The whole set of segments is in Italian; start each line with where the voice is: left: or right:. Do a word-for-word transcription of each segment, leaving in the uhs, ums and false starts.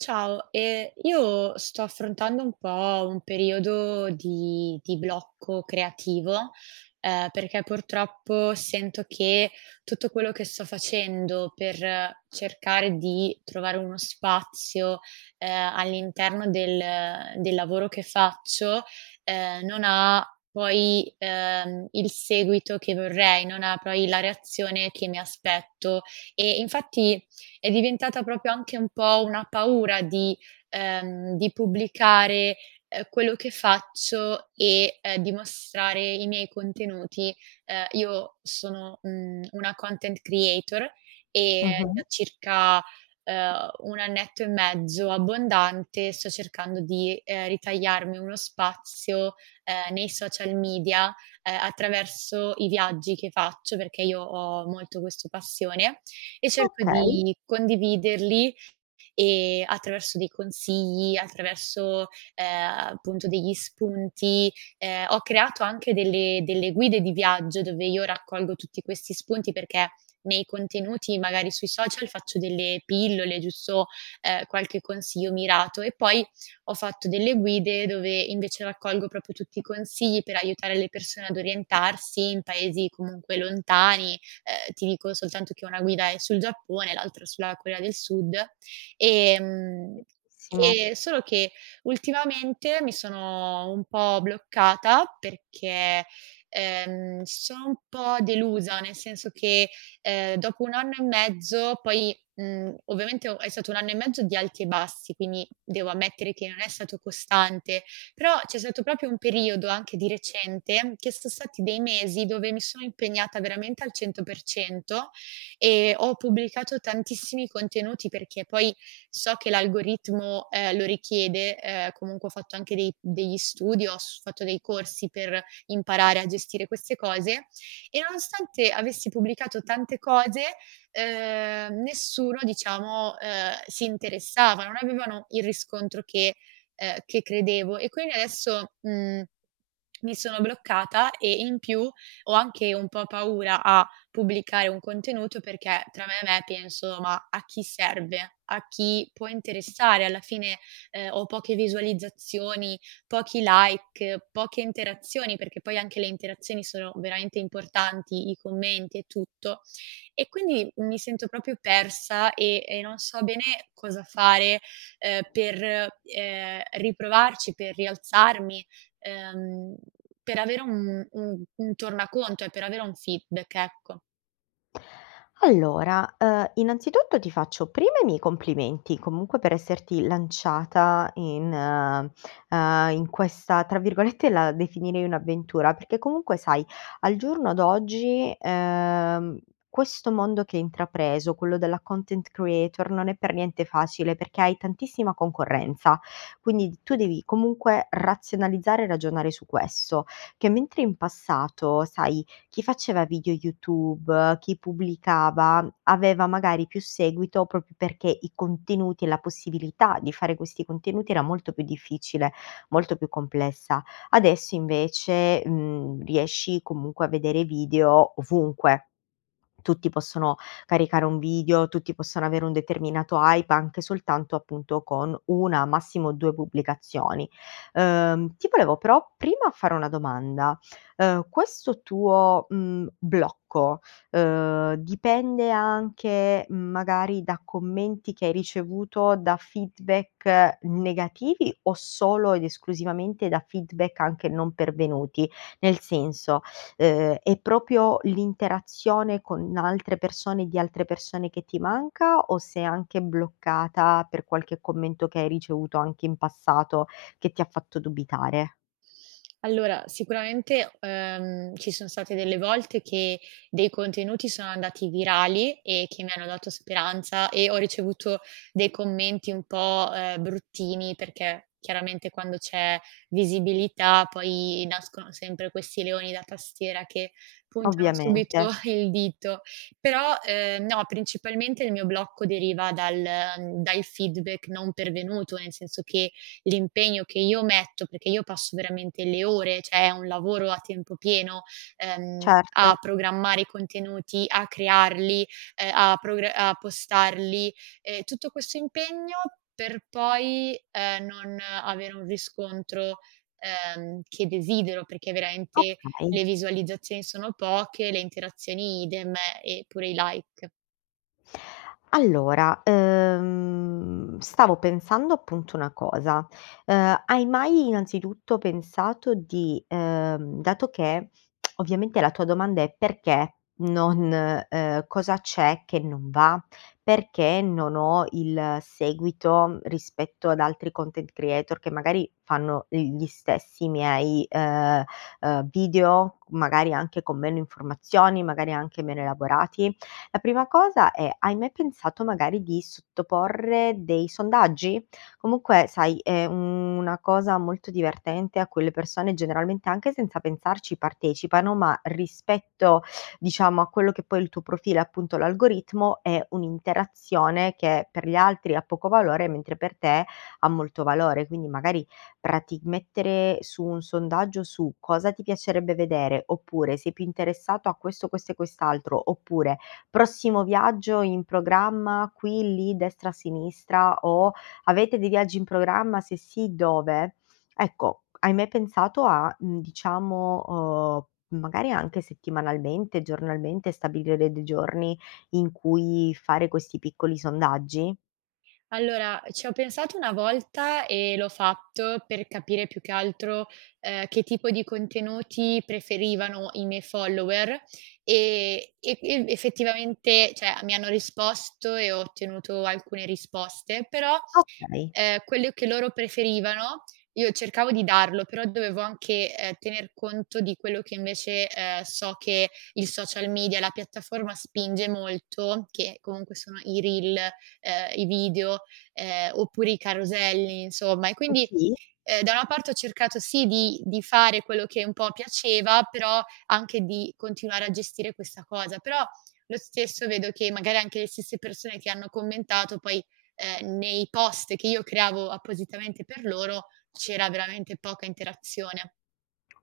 right: Ciao, ehm, io sto affrontando un po' un periodo di di blocco creativo, uhm, perché purtroppo sento che tutto quello che sto facendo per cercare di trovare uno spazio, ehm, all'interno del uhm, del lavoro che faccio, ehm, non ha poi, ehm, il seguito che vorrei, non ha poi la reazione che mi aspetto, e infatti, è diventata propio anche un po' una paura di ehm, di pubblicare, ehm, quello che faccio, e, ehm, di mostrare i miei contenuti. Uhm, io sono, mhmm, una content creator e
left: Mh-mh.
right: da circa, ehm, un annetto e mezzo abbondante sto cercando di, ehm, ritagliarmi uno spazio, ehm, nei social media, ehm, attraverso i viaggi che faccio, perché io ho molto questo passione e cerco
left: Okay.
right: di condividerli, ehm, attraverso dei consigli, attraverso, ehm, appunto degli spunti. Ehm, ho creato anche delle delle guide di viaggio, dove io raccolgo tutti questi spunti, perché nei contenuti, magari sui social faccio delle pillole, giusto, ehm, qualche consiglio mirato, e poi ho fatto delle guide dove invece raccolgo propo tutti i consigli per aiutare le persone ad orientarsi in paesi comunque lontani. Uhm, ti dico soltanto che una guida è sul Giappone e l'altra sulla Corea del Sud. Ehm,
left: Simo.
right: e solo che, ultimamente mi sono un po' bloccata, perché, ehm, sono un po' delusa, nel senso che, ehm, dopo un anno e mezzo poi, mhmm, ovviamente o è stato un anno e mezzo di alti e bassi, quindi devo ammettere che non è stato costante, però c'è stato propio un periodo anche di recente, che so' stati dei mesi dove mi sono impegnata veramente al cento per cento, ehm, ho pubblicato tantissimi contenuti perché poi so che l'algoritmo, ehm, lo richiede, ehm, comunque ho fatto anche dei degli studi, ho s fatto dei corsi per imparare a gestire queste cose, e nonostante avessi pubblicato tante cose, uhm, nessuno diciamo, uhm, si interessava, non avevano il riscontro che ehm, che credevo e quini adesso, mhmm, mi sono bloccata e in più ho anche un po' paura a pubblicare un contenuto, perché tra me e me penso: "Ma a chi serve, a chi può interessare alla fine?" Ehm, ho poche visualizzazioni, pochi like, poche interazioni, perché poi anche le interazioni sono veramente importanti, i commenti e tutto; e quindi mi sento propio persa, ehm e non so bene cosa fare, ehm, per, ehm, riprovarci, per rialzarmi, ehm, per avere un un un tornaconto e per avere un feedback, ecco.
left: Allora, uhm, innanzitutto, ti faccio prima i miei complimenti, comunque, per esserti lanciata in uhm, in questa tra virgolette, la definirei "un'avventura" perché comunque, sai, al giorno d'oggi, ehm, questo mondo che hai intrapreso, quello della content creator, non è per niente facile, perché hai tantissima concorrenza, quindi d tu devi, comunque, razionalizzare e ragionare su questo: che mentre in passato, sai, chi faceva video YouTube, chi pubblicava, aveva magari più seguito, propo perché i contenuti, e la possibilità di fare questi contenuti, era molto più difficile, molto più complessa. Adesso invece, mhmm, riesci, comunque, a vedere video, ovunque. Tutti possono caricare un video, tutti possono avere un determinato hype, anche soltanto, appunto, con una, massimo due pubblicazioni. Uhm, ti volevo, però, prima, fare una domanda: uhm, questo tuo, mhmm, blocco, uhm, dipende anche, magari, da commenti che hai ricevuto, da feedback negativi, o solo ed esclusivamente da feedback anche non pervenuti? Nel senso, uhm, è propio l'interazione con altre persone e di altre persone, che ti manca, o sei anche bloccata per qualche commento che hai ricevuto, anche in passato, che ti ha fatto dubitare?
right: Allora, sicuramente, uhm, ci son state delle volte che dei contenuti sono andati virali e che mi hanno dato speranza e ho ricevuto dei commenti un po', uhm, bruttini perché, chiaramente quando c'è visibilità poi nascono sempre questi leoni da tastiera che puntano subito
left: Ovviamente.
right: il dito. Però, ehm, no, principalmente il mio blocco deriva dal da il feedback non pervenuto, nel senso che l'impegno che io metto, perché io passo veramente le ore, ceh è un lavoro a tempo pieno, ehm,
left: Certo.
right: a programmare i contenuti, a crearli, ehm, a progra a postarli, e tutto questo impegno per poi, ehm, non avere un riscontro, ehm, che desidero perché veramente
left: Okay.
right: le visualizzazioni sono poche, le interazioni idem, e pure i like.
left: Allora, uhm, stavo pensando, appunto, una cosa. Uhm, hai mai innanzitutto pensato di uhm, dato che ovviamente la tua domanda è: "Perché non" uhm, "cosa c'è che non va? Perché non ho il seguito rispetto ad altri content creator, che magari fanno gli stessi miei, uhm, uhm, video, magari anche con meno informazioni, magari anche meno elaborati?" La prima cosa è: hai mai pensato magari di sottoporre dei sondaggi? Comunque, sai, è una cosa molto divertente a cui le persone generalmente, anche senza pensarci, partecipano, ma rispetto diciamo a quello che poi è il tuo profilo e appunto l'algoritmo, è un'interazione che per gli altri ha poco valore, mentre per te ha molto valore. Quindi magari, prati mettere su un sondaggio su: "Cosa ti piacerebbe vedere?" oppure, "Sei più interessato a questo, questo e quest'altro", oppure, "Prossimo viaggio in programma qui, lì, destra, sinistra", o, "Avete dei viaggi in programma? Se sì, dove?" Ecco, hai mai pensato a, mhmm, diciamo, uhm, magari, anche settimanalmente, giornalmente, stabilire de dei giorni, in cui fare questi piccoli sondaggi?
right: Allora, ci ho pensato una volta e l'ho fatto per capire più che altro, ehm, che tipo di contenuti preferivano i miei follower, e e ev effettivamente, ceh a mi hanno risposto e ho ottenuto alcune risposte; però,
left: Okay.
right: ehm, quello che loro preferivano io cercavo di darlo, però dovevo anche, ehm, tener conto di quello che invece, ehm, so che il social media, la piattaforma, spinge molto, che comunque sono i reel, ehm, i video, ehm, oppure i caroselli, insomma. E
left: Ah
right: quindi,
left: sì?
right: ehm, da una parte ho cercato sì, di di fare quello che un po' piaceva, però anche di continuare a gestire questa cosa, però lo stesso vedo che magari anche le stesse persone che hanno commentato poi, ehm, nei post che io creavo appositamente per loro, c'era veramente poca interazione.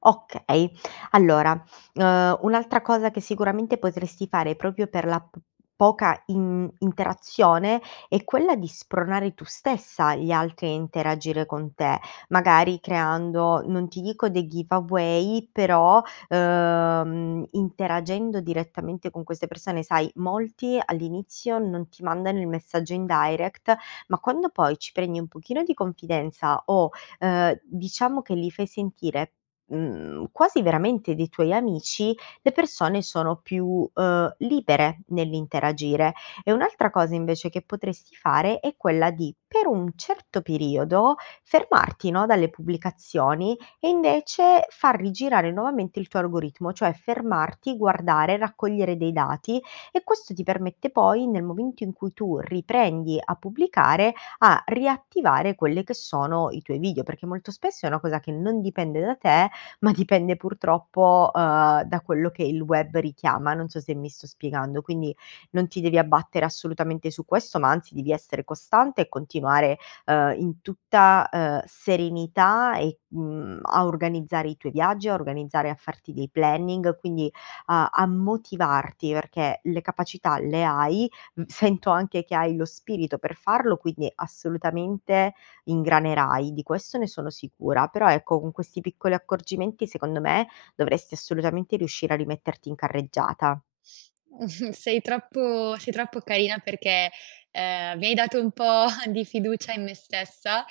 left: Okay, allora, uhm, un'altra cosa che sicuramente potresti fare, propio per la p poca in interazione, è quella di spronare tu stessa gli altri a interagire con te, magari creando non ti dico dei giveaway, però, uhm, interagendo direttamente con queste persone. Sai, molti all'inizio non ti mandano il messaggio in direct, ma quando poi ci prendi un pochino di confidenza o, ehm, diciamo che li fai sentire, mhmm, quasi veramente dei tuoi amici, le persone sono più, uhm, libere nell'interagire. E un'altra cosa invece che potresti fare è quella di, per un certo periodo, fermarti no, dalle pubblicazioni, e invece far rigirare nuovamente il tuo argoritmo, cioè, fermarti, guardare, raccogliere dei dati, e questo ti permette poi, nel momento in cui tu riprendi a pubblicare, a riattivare quelle che sono i tuoi video, perché molto spesso è una cosa che non dipende da te, ma dipende, purtroppo, uhm, da quello che il web richiama, non so se mi sto spiegando. Quindi, non ti devi abbattere assolutamente su questo, ma anzi devi essere costante e continuare, uhm, in tutta, ehm, serenità e mhmm, a organizzare i tuoi viaggi, a organizzare a farti dei planning, quindi a a motivarti perché le capacità le hai, mhmm, sento anche che hai lo spirito per farlo, quindi assolutamente ingranerai, di questo ne sono sicura. Però, ecco, con questi piccoli accorgimenti secondo me dovresti assolutamente riuscire a rimetterti in carreggiata.
right: Sei troppo sei troppo carina perché, ehm, mi hai dato un po' di fiducia in me stessa,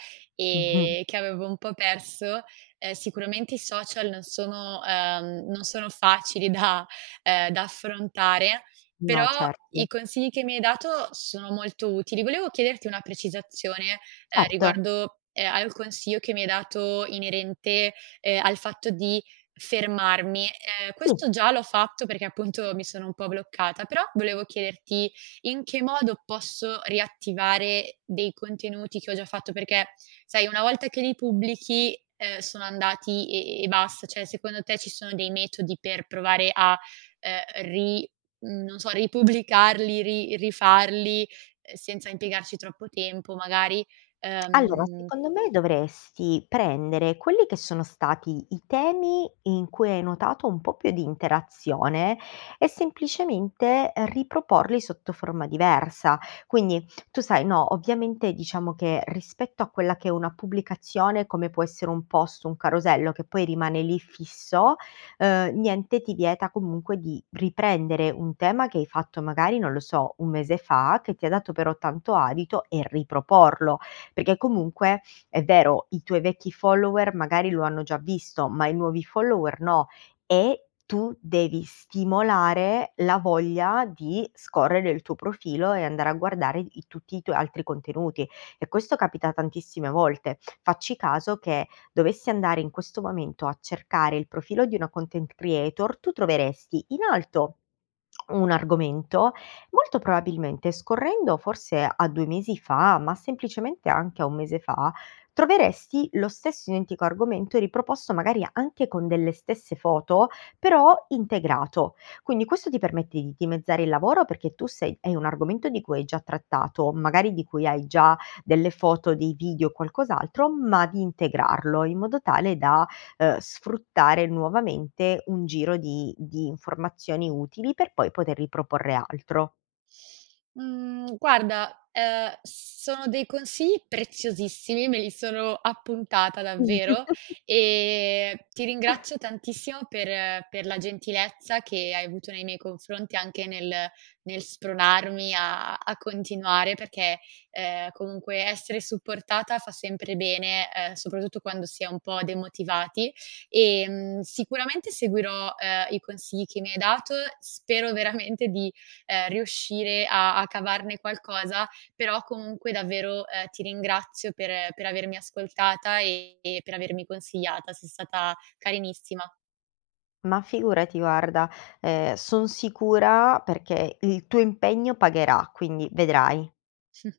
left: Mh-mh.
right: e che avevo un po' perso. Ehm, sicuramente i social non sono uhm, non sono facili da ehm, da affrontare,
left: No,
right: però i
left: certo.
right: consigli che mi hai dato sono molto utili. Volevo chiederti una precisazione, ehm,
left: Certo.
right: riguardo, ehm, al consiglio che mi hai dato inerente, ehm, al fatto di fermarmi. Ehm,
left: Sì.
right: questo già l'ho fatto, perché appunto mi sono un po' bloccata, però volevo chiederti: in che modo posso riattivare dei contenuti che ho già fatto? Perché, sai una volta che li pubblichi, ehm, sono andati e e basta, ceh secondo te ci sono dei metodi per provare a ehm, ri mhmm, non so ripubblicarli, ri rifarli, ehm, senza impiegarci troppo tempo magari,
left: Allora,
right: ehm
left: secondo me dovresti prendere quelli che sono stati i temi in cui hai notato un po' più di interazione, e semplicemente riproporli sotto forma diversa. Quindi, tu sai no, ovviamente diciamo che, rispetto a quella che è una pubblicazione come può essere un post, un carosello che poi rimane lì, fisso, uhm, niente ti vieta, comunque, di riprendere un tema che hai fatto, magari, non lo so, un mese fa, che ti ha dato però tanto adito, e riproporlo, perché comunque è vero, i tuoi vecchi follower, magari lo hanno già visto, ma i nuovi follower no, e tu devi stimolare la voglia di scorrere il tuo profilo e andare a guardare i tutti i tuoi altri contenuti, e questo capita tantissime volte. Facci caso che, dovessi andare in questo momento a cercare il profilo di una content creator, tu troveresti, in alto un argomento; molto probabilmente scorrendo, forse, a due mesi fa, ma semplicemente anche a un mese fa, troveresti lo stesso identico argomento riproposto magari anche con delle stesse foto, però integrato. Quindi, questo ti permette di dimezzare il lavoro perché tu sei hai un argomento di cui hai già trattato, magari di cui hai già delle foto, dei video o qualcos'altro, ma di integrarlo in modo tale da, uhm, sfruttare nuovamente un giro di di informazioni utili, per poi poter riproporre altro.
right: Mhmm, guarda, ehm, sono dei consigli preziosissimi, me li sono appuntata davvero, e ti ringrazio tantissimo per per la gentilezza che hai avuto nei miei confronti, anche nel nel spronarmi a a continuare perché, ehm, comunque essere supportata fa sempre bene, ehm, soprattutto quando si è un po' demotivati, e, mhmm, sicuramente seguirò, ehm, i consigli che mi hai dato, spero veramente di, ehm, riuscire a a cavarne qualcosa, però, comunque, davvero, ehm, ti ringrazio per per avermi ascoltata e e per avermi consigliata, sei stata carinissima.
left: Ma figurati guarda, ehm, son sicura perché il tuo impegno pagherà, quindi vedrai.